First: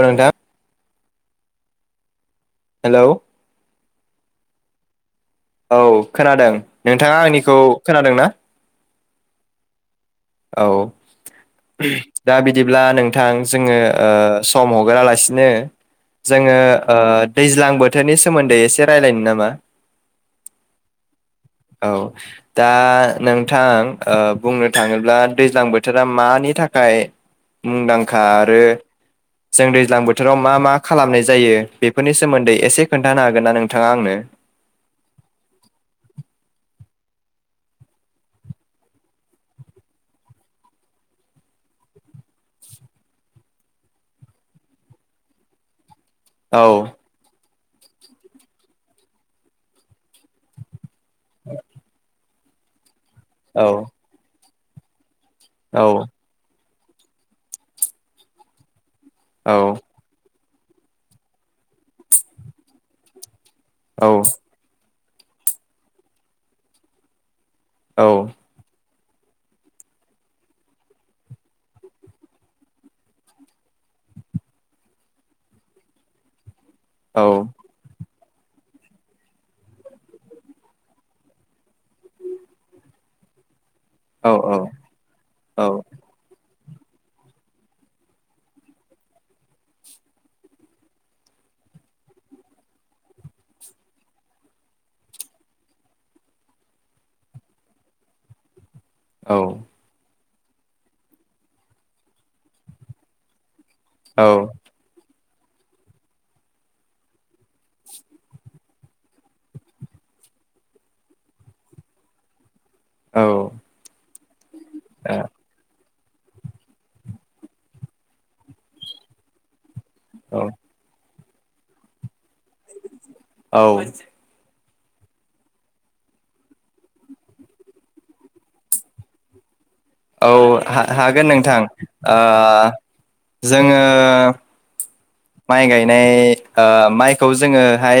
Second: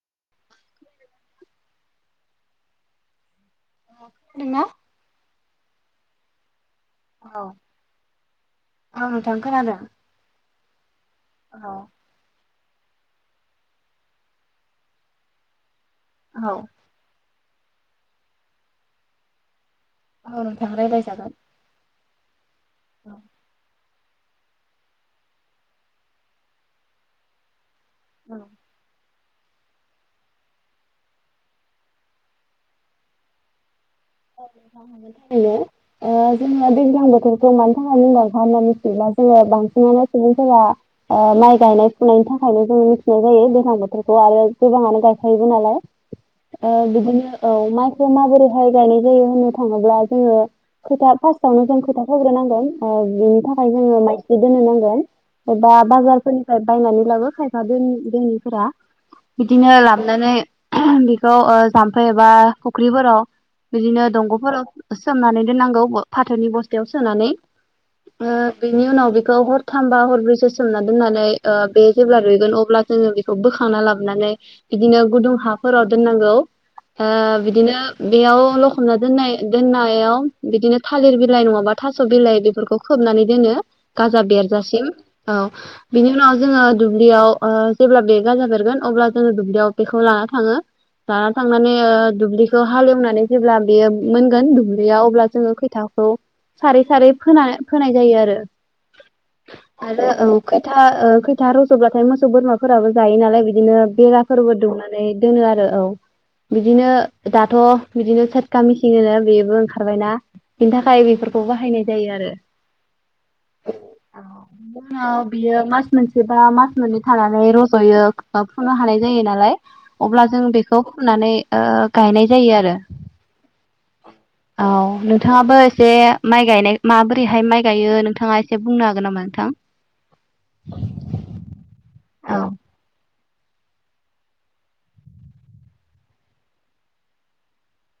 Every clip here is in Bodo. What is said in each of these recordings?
जों दा। हेलौ। अ खोनादोंना। औ खोनादों। नोंथाङा आंनिखौ खोनादों ना? ओ नोंथां खोनादों। औ औ दा बि बिदिब्ला नोंथां जोङो ओ सम हगोरालासिनो औ जोङो ओ दैज्लां बोथोरनि सोमोन्दै एसे रायलायनो नामा। औ नोंथां रायलायजागोन। औ। दा नोंथां ओ बुंनो थाङोब्ला दैज्लां बोथोरा मानि थाखाय मुंदांखा थारैनो आरो जों दैज्लां बोथोराव मा मा खालामनाय जायो बेफोरनि सोमोन्दै एसे खोन्थानो हागोन ना नों हेलौ अ। जोङो दैज्लां बोथोरखौ मानि थाखाय मुंदांखा होनना मिथियोब्ला जोङो बांसिनानो सुबुंफोरा ओ माइ गायनाय फुनायनि थाखायनो जों मिथिनाय जायो दैज्लां बोथोरखौ आरो गोबाङानो गायखायोबो नालाय। औ ओ बिदिनो। औ माइखौ माबोरैहाय गायनाय जायो होननो थाङोब्ला जोङो खोथा फासआवनो जों खोथा। होग्रोनांगोन। ओ बिनि औ थाखाय जोङो माइ बिदिनो नांगोन। बा औ बाजारफोरनिफ्राय बायनानै लाबो खायफा दोनि दोनिफोरा। औ बिदिनो लाबोनानै। बेखौ ओ जाम्फै एबा फुख्रिफोराव औ बिदिनो दंग'फोराव। सोमनानै दोननांगौ ब फाथोनि बस्थायाव सोनानै। औ ओ बिनि उनाव। बेखौ हरथामबा हरब्रैसो सोमना दोननानै ओ बे जेब्ला रुइगोन अब्ला जोङो बेखौ बोखांना लाबोनानै बिदिनो गुदुं हाफोराव दोननांगौ। आ औ बिदिनो बेयाव लखबना दोननाय दोननायाव बिदिनो थालिर बिलाइ नङाबा थास' बिलाइ बेफोरखौ खोबनानै दोनो गाजा औ औ बेरजासिम औ बिनि उनाव जोङो दुब्लियाव ओ जेब्ला बे गाजा बेरगोन अब्ला जोङो दुब्लियाव बेखौ लाना थाङो लाना थांनानै ओ दुब्लिखौ हालेवनानै जेब्ला बेयो मोनगोन दुब्लियाव अब्ला जोङो खैथाखौ सारै सारै फोना फोनाय जायो आरो औ आरो औ खैथा ओ खैथा रज'ब्लाथाय मोसौ बोरमाफोराबो जायो नालाय बि दिनो औ बेराफोरबो दुमनानै दोनो आरो औ बिदिनो दाथ' गामिसिंनो बेबो ओंखारबायना बिनि थाखाय बेफोरखौ बाहायनाय जायो आरो औ औ बिनि औ उनाव बियो माज मोनसेबा मास मोननै थानानै रज'यो बा फुनो हानाय जायो नालाय अब्ला जों बेखौ फुनानै आ गायनाय जायो आरो औ औ नोंथाङाबो एसे माइ गायनाय माबोरैहाय माइ गायो नोंथाङा एसे बुंनो हागोन नामा नोंथां? औ हा हागोन नोंथां आ औ जोङो माइ गायनाय आ माइखौ जोङोहाय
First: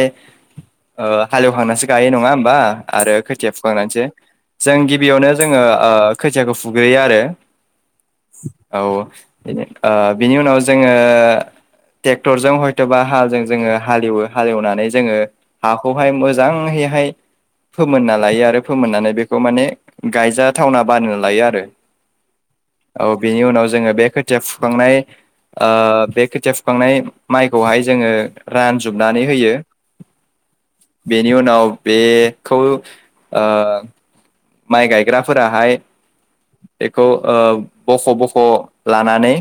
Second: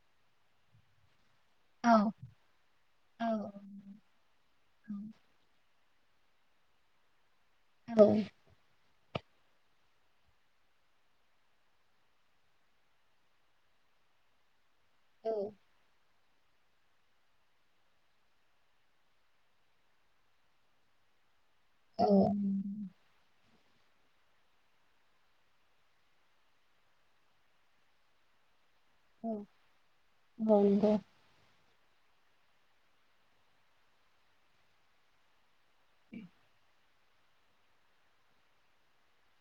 ओ हालेवखांनानैसो गायो नङा होमबा आरो खोथिया फुखांनानैसो जों गिबियावनो जोङो ओ खोथियाखौ फुग्रोयो आरो औ बिन बिनि उनाव जोङो टेक्टरजों हयथ'बा हाजों जोङो हालेवो हालेवनानै जोङो हाखौहाय मोज जांहैहाय फोमोनना लायो आरो फोमोननानै बेखौ माने गायजाथावना बानायना लायो आरो औ बेनि उनाव जोंङो बे खोथिया फुखांनाय आ बे खोथिया फुखांनाय माइखौहाय जोङो रानजोबनानै होयो औ नंगौ बेनि उनाव बे खौ ओ माइ गायग्राफोराहाय बेखौ ओ बख' बख' लानानै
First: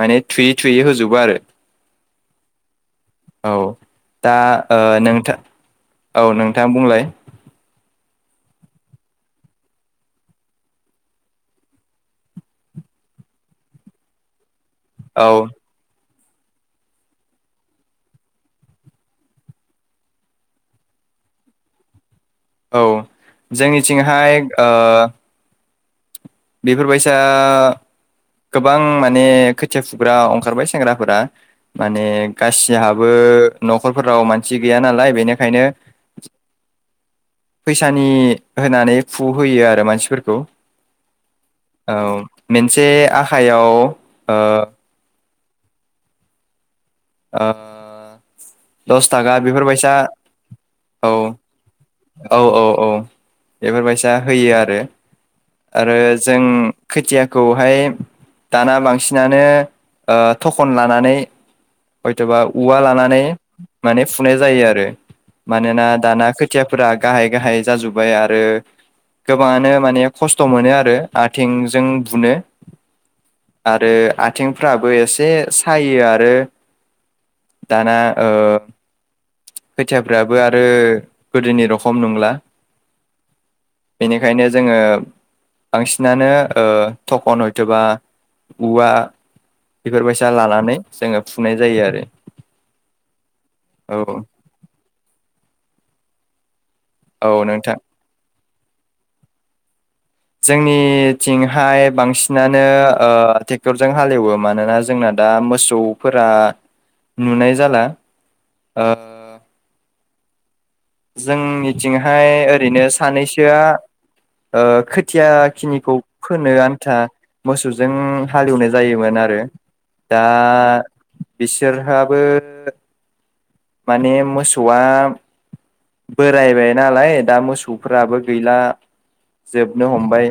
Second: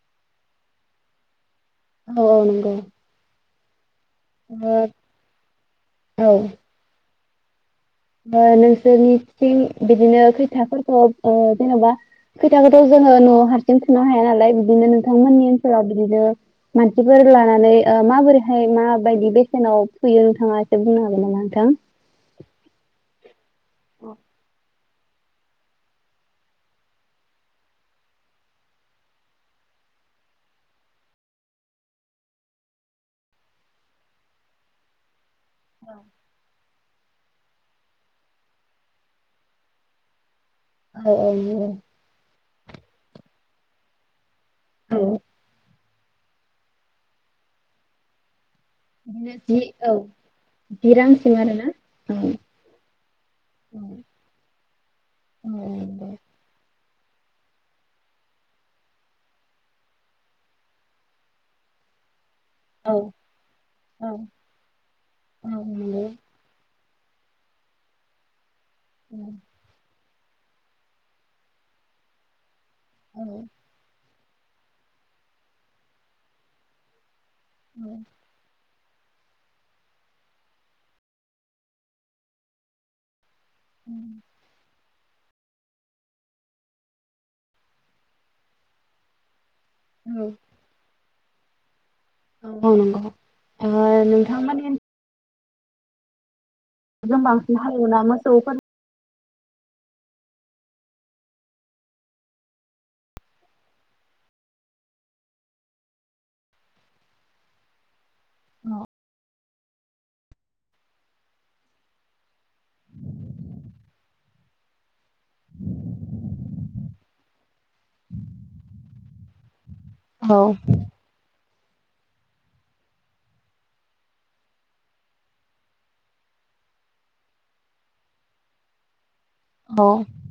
माने थुयै थुयै होजोबो आरो औ औ नंगौ औ दा ओ नोंथा औ नोंथां बुंलाय ओ नोंसोरनिथिं बिदिनो खैथाफोरखौ ओ जेन'बा खैथाखौथ' जोङो न'आव हारसिं फुनो हाया नालाय बिदिनो औ नोंथांमोननि ओनसोलाव बिदिनो मानसिफोर लानानै ओ माबोरैहाय माबायदि बेसेनाव फुयो नोंथाङा एसे बुंनो हागोन नामा नोंथां? औ जोंनिथिंहाय ओ ओ बेफोरबायसा गोबां माने खोथिया फुग्रा अंखारबाय सेंग्राफोरा माने गासिहाबो न'खरफोराव मानसि गैया नालाय बेनो खायनो फैसानि होनानै फु होयो आरो मानसिफोरखौ औ मोनसे आ आखायाव ओ ओ दस थाखा बेफोरबायसा जि औ रांसिम आरोना औ औ औ बेफोरबायसा होयो आरो आरो जों खोथियाखौहाय दाना बांसिनानो थखन लानानै सोरबा औवा लानानै माने फुनाय जायो आरो मानोना दाना खोथिया फोर गाहाय गाहाय जाजोबाय आरो गोबांङानो माने खस्थ' मोनो आरो आथिंजों बुनो आरो आ आथिंफ्राबो एसे सायो आरो दाना ओ खोथियाफ्राबो आरो गोदोनि रखम नंला बेनिखायनो जोङो बांसिनानो थखन हयथबा औवा बेफोरबायसा लानानै जोङो फुनाय जायो आरो औ नंगौ ओ औ नोंथां मोननि औ बांसिन नोंथां हालोवोना मोसौफोर जोंनिथिंहाय बांसिनानो ओ टेक्टरजों हालेवो मानोना जोंना दा मोसौफोरा ओ नुनाय जाला आ जोंनिथिंहाय ओरैनो सानैसोआ ओ खोथिया खिनिखौ फोनो आन्था मोसौजों हालेवनाय जायोमोन आरो । दा औ बिसोरहाबो माने मोसौआ बोरायबाय नालाय दा मोसौफोराबो गैला औ जोबनो हमबाय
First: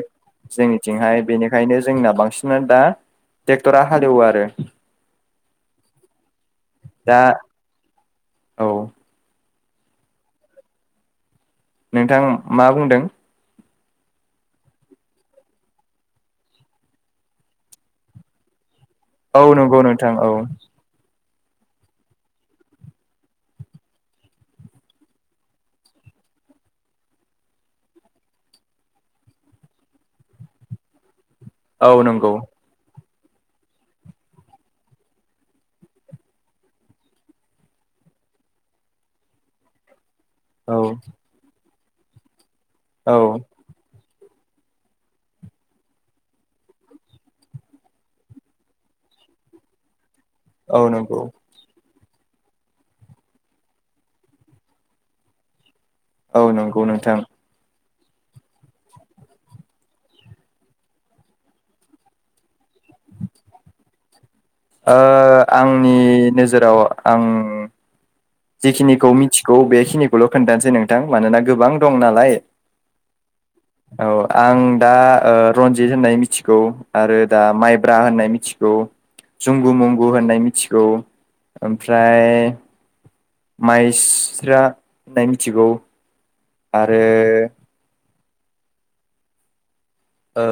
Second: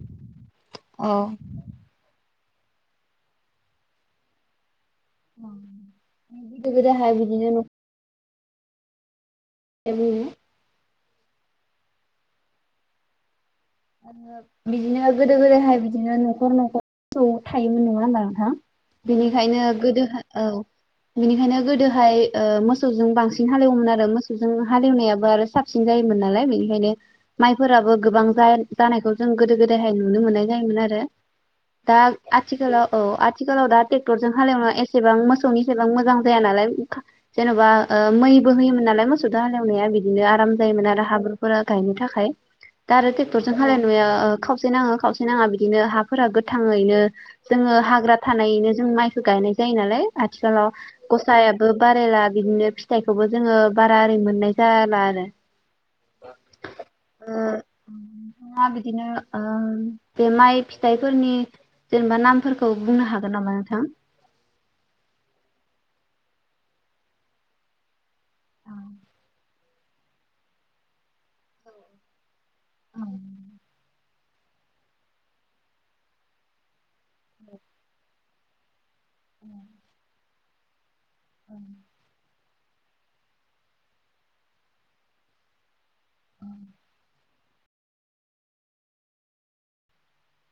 औ जोंनिथिंहाय बेनिखायनो जोंना बांसिन नो दा टेक्टरा हालेवो आरो । गोदो गोदोहाय दा बिदिनो न' औ [unintelligible] नोंथां मा बुंदों? बिदिनो गोदो गोदायहाय बिदिनो न'खर न'खर मोसौ थायोमोन नङा होनबा नोंथां । औ बेनिखायनो नंगौ नोंथां गोदोहा औ बेनिखायनो गोदोहाय ओ मोसौजों बांसिन हालेवोमोन आरो मोसौजों हालेवनायाबो आरो साबसिन जायोमोन नालाय बेनिखायनो माइफोराबो गोबां जा जानायखौ जों गोदो गोदायहाय नुनो मोननाय जायोमोन आरो । दा औ नंगौ आथिखालाव औ आथिखालाव दा टेक्टरजों हालेवनाय एसेबां मोसौनि सेबां मोजां जाया नालाय जेन'बा ओ मैबो होयोमोन नालाय मोसौदो हालेवनाया बि दिनो आराम औ जायोमोन आरो हाब्रुफोरा गायनो थाखाय दा आरो औ टेक टरजों हालेवनाय नुयो ओ खावसे नाङो खावसे नाङा बिदिनो हाफोरा गोथाङैनो जोङो हाग्रा थानायनो जों माइखो गायनाय जायो नालाय आथिखालाव औ नंगौ गसायाबो बारायला बिदिनो फिथाइखोबो जोङो बारा ओरै मोननाय जाला आरो । औ नंगौ नोंथां नोंथाङा बिदिनो ओ बे माइ फिथाइफोरनि जेनेबा नामफोरखौ बुंनो हागोन नामा नोंथां? ओ आंनि नोजोराव आं जिखिनिखौ मिथिगौ बेखिनिखौल' खोन्थानोसै नोंथां मानोना गोबां दं नालाय औ आं दा ओ रन्जित होननाय मिथिगौ आरो दा माइब्रा होननाय मिथिगौ जुंगु मुंगु होननाय मि थिगौ ओमफ्राय माइस्रा होननाय मिथिगौ आरो ओ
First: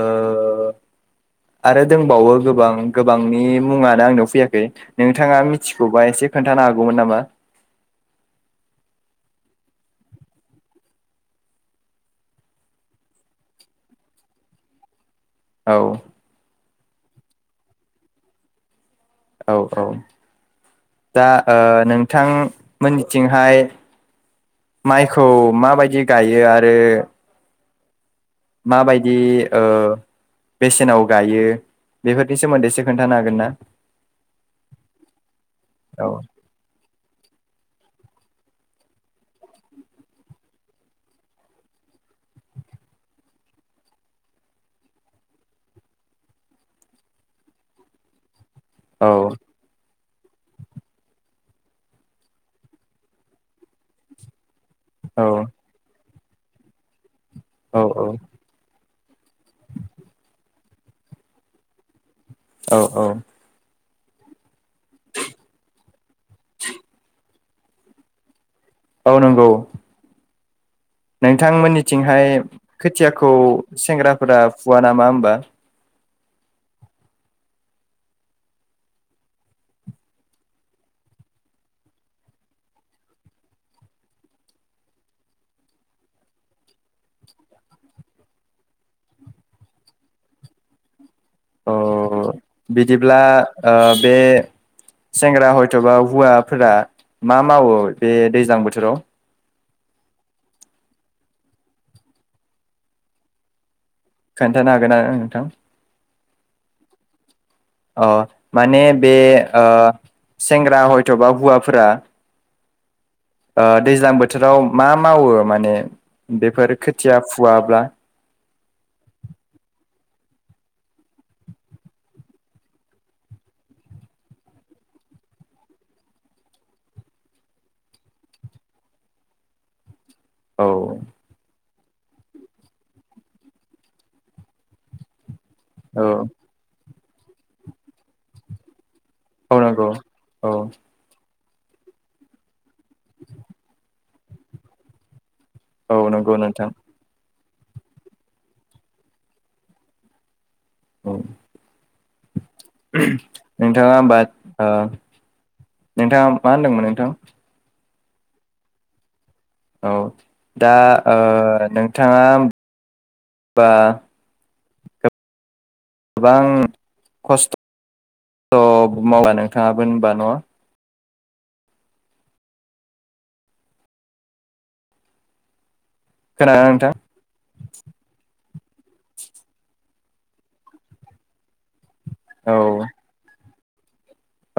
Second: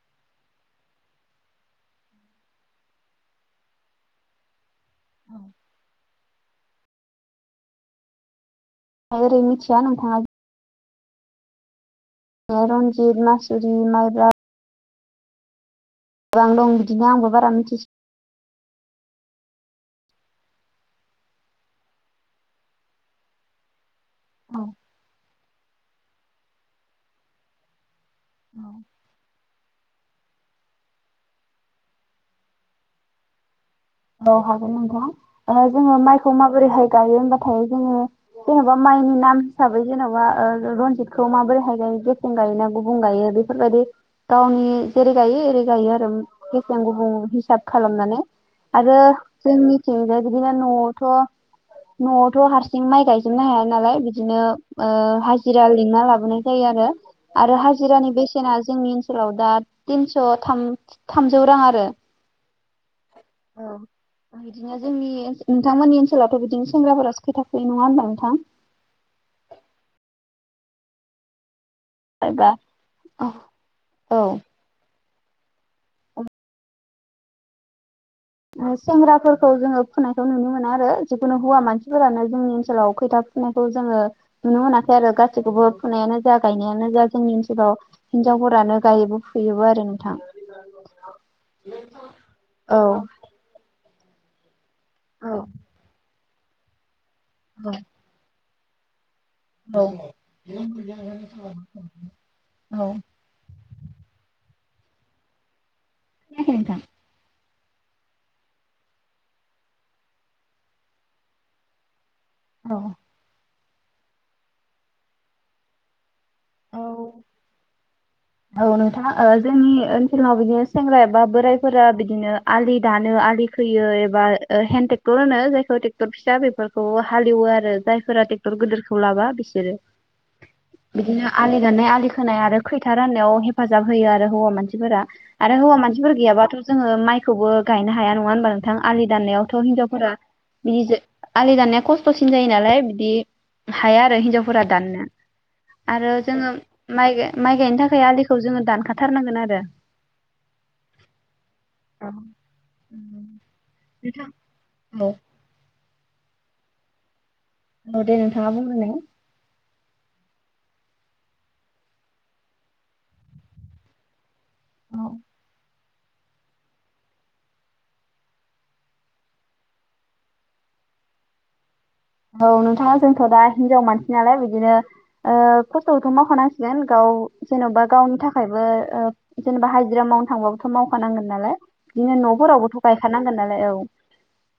आरो दंबावो गोबां गोबांनि मुङानो आंनाव फैयाखै नोंथाङा मिथिगौबा एसे खोन्थानो हागौमोन नामा? ओरै मिथिया नोंथांआ रन्जित, मासुरि, माइब्रा औ गोबां दं बिदिनो आंबो बारा मिथि औ औ दा ओ नोंथांमोननिथिंहाय औ माइखौ माबायदि गायो आरो माबायदि ओ बेसेनाव गायो बेफोरनि सोमोन्दैसो खोन्थानो हागोन ना? औ हागोन नोंथां जोङो औ माइखौ माबोरैहाय गायो होमबा थाय जोङो जेन'बा माइनि नाम हिसाबै ओ जेन'बा रनजितखौ माबोरैहाय गायो गेसें गायोना गुबुं गायो बेफोरबायदि गावनि जेरै गायो एरै गायो आरो गेसें गुबुं हिसाब खालामनानै आरो औ जोंनि बिदिनो न'आवथ' न'आवथ' हारसिं माइ गायजोबनो हाया नालाय बिदिनो ओ औ हाजिरा लिंना लाबो लेंनाय जायो आरो आरो औ हाजिरानि बेसेना जोंनि ओनसो औ दा थिनस' थाम थामजौ रां आरो औ औ अ बिदिनो जोंनि नोंथांमोननि ओनसोलावथ' बिदिनो सेंग्राफोरा खोथिया फुयो नङा होनबा नोंथां? औ नंगौ नोंथांमोननि थिंहाय एबा औ खोथियाखौ सेंग्राफोरा फुवा नामा हो बा सेंग्राफोरखौ जोङो फुनायखौ नुनो मोना आरो जिखुनु हौवा मानसिफोरानो जोंनि ओनसोलाव खैथा फुनायखौ जोङो नुनो मोनाखै आरो गासैखौबो फुनायानो जा गायनायानो जा जोंनि ओनसोलाव हिनजावफोरानो गायोबो फुयोबो आरो नोंथां अ औ बिदिब्ला ओह बे सेंग्रा हयथ'बा हुवा फोरा मा मावो दे दैज्लां बोथ बोथोराव औ औ खोन्थानो हागोनना ओह नोंथां? खोनायाखै नोंथां? अ माने बे ओ सेंग्रा हयथ'बा हुवाफोरा औ ओ दैज्लां बोथोराव मा मावो माने बेफोर खोथिया फुवाब्ला [inaudible] जोंनाव बिदिनो सेंग्रा एबा बोराइफोरा बिदिनो आलि दानो आलि खोयो एबा हेन्दड ट्रेक्टर होनो जायखौ ट्रेक्टर फिसा बेफोरखौ हालेवो आरो जायफोरा ट्रेक्टर गिदिरखौ लाबा बिसोरो औ जाननाय आलि खोनाय आरो खैथा राननायाव हेफाजाब होयो आरो हौवा मानसिफोरा आरो हौवा औ मानसिफोर गैयाबाथ' जोङो माइ खौबो गायनो हाया नङा होनबा नोंथां आलि दाननायावथ' औ नंगौ हिनजावफोरा औ बिदि आलि दाननाया खस्थ'सिन जायो नालाय बि हाया आरो हिनजावफोरा दाननो औ आरो नंगौ जोंङो नोंथां माइ गा माइ गायनो थाखाय आलिखौ जोंङो दानखाथारनांगोन आरो। औ [inaudible] नोथाङा होनबा ओ नोंथाङा मा होनदोंमोन नोंथां औ दे नोंथाङा बुंग्रोदो औ दा ओ नोंथाङा बा औ गोबां खस्थ‌ मावना नोंथाङाबो होनबा न औ नोंथाङा जोंथ दा हिनजाव मानसि नालाय बिदिनो ओ खस्थखौ थ खोनादोंना मावखानांसिगोन नोंथां गाव जेनबा गावनि था खायबो जेनेबा हाइजिरा मावनो थांबाबोथ मावखानांगोन नालाय बिदिनो न औ फोरावबोथ गायखानांगोन ना औ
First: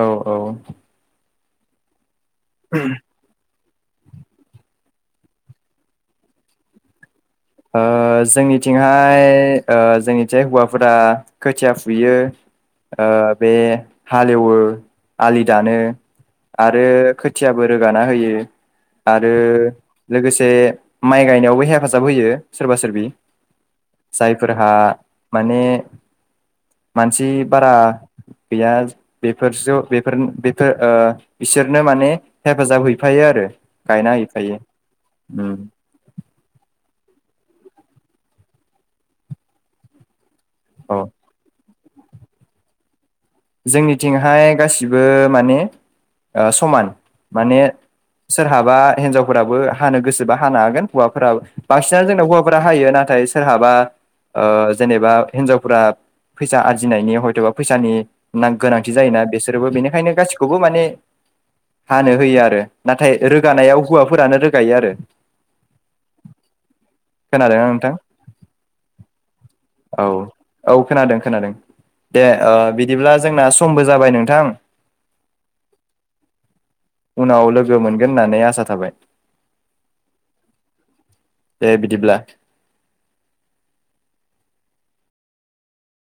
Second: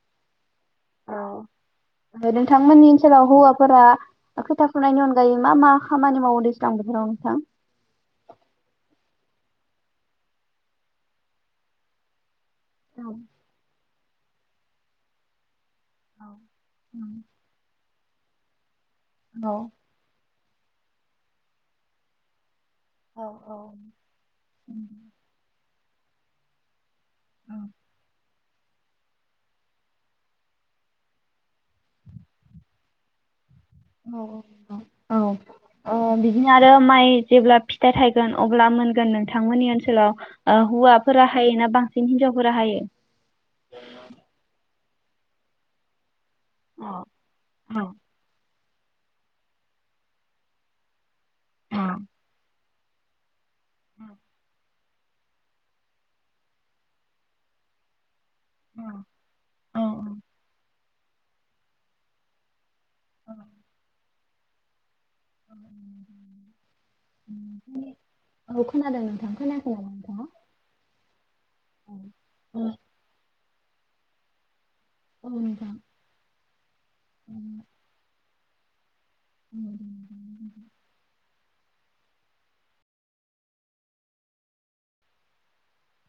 औ औ औ नोंथांमोननि ओनसोलाव हौवा फोरा खोथिया फुनायनि अनगायै मा मा खामानि मावो दैज्लां बोथोराव नोंथां? ओ जोंनिथिंहाय ओ जोंनिथिहाय हौवाफोरा खोथिया फुयो ओ बे हालेवो आलि दानो आरो खोथियाबो रो गाना होयो। आरो लोगो से माइ गायनायावबो हेफाजाब होयो। सोरबा सोरबि जायफोरहा माने मानसि बारा गैया बेफोरसो-बेफोर-बेफोर ओ बिसोरनो माने हेफाजाब हैफायो आरो। गायना औ हैफायो औ उम ओ बिदिनो आरो माइ जेब्ला फिथाइ थायगोन अब्ला मोनगोन नोंथांमोननि ओनसोलाव औ हौवाफोरा हाय ना बां सिन हिनजावफोरा हायो। जोंनिथिंहाय गासै बिबो माने ओ समान माने सोरहाबा बा हिनजावफोराबो हानो गोसोबा हानो हागोन हौवा फ्रा बांसिनानो जोंना हौवाफोरा हायो। नाथाय सोर हाबा ओ जेनेबा हिनजावफोरा फैसा आरजिनायनि हयथ'बा फैसानि गोनांथि जायोना बिसोरबो बेनिखायनो गासिखौबो माने हानो होयो आरो नाथाय रोगानायाव हौवा फोरानो रोगायो आरो खोनादोंना नोंथां औ खोनादों नोंथां खोनाखै नामा औ नोंथाङा? औ खोनादों खोनादों दे ओ बि ब्ला जोंना समबो जाबाय नोंथां औ नोंथां उनाव लोगो मोनगोन होननानै आस साथाबाय [unintelligible] दे बिदिब्ला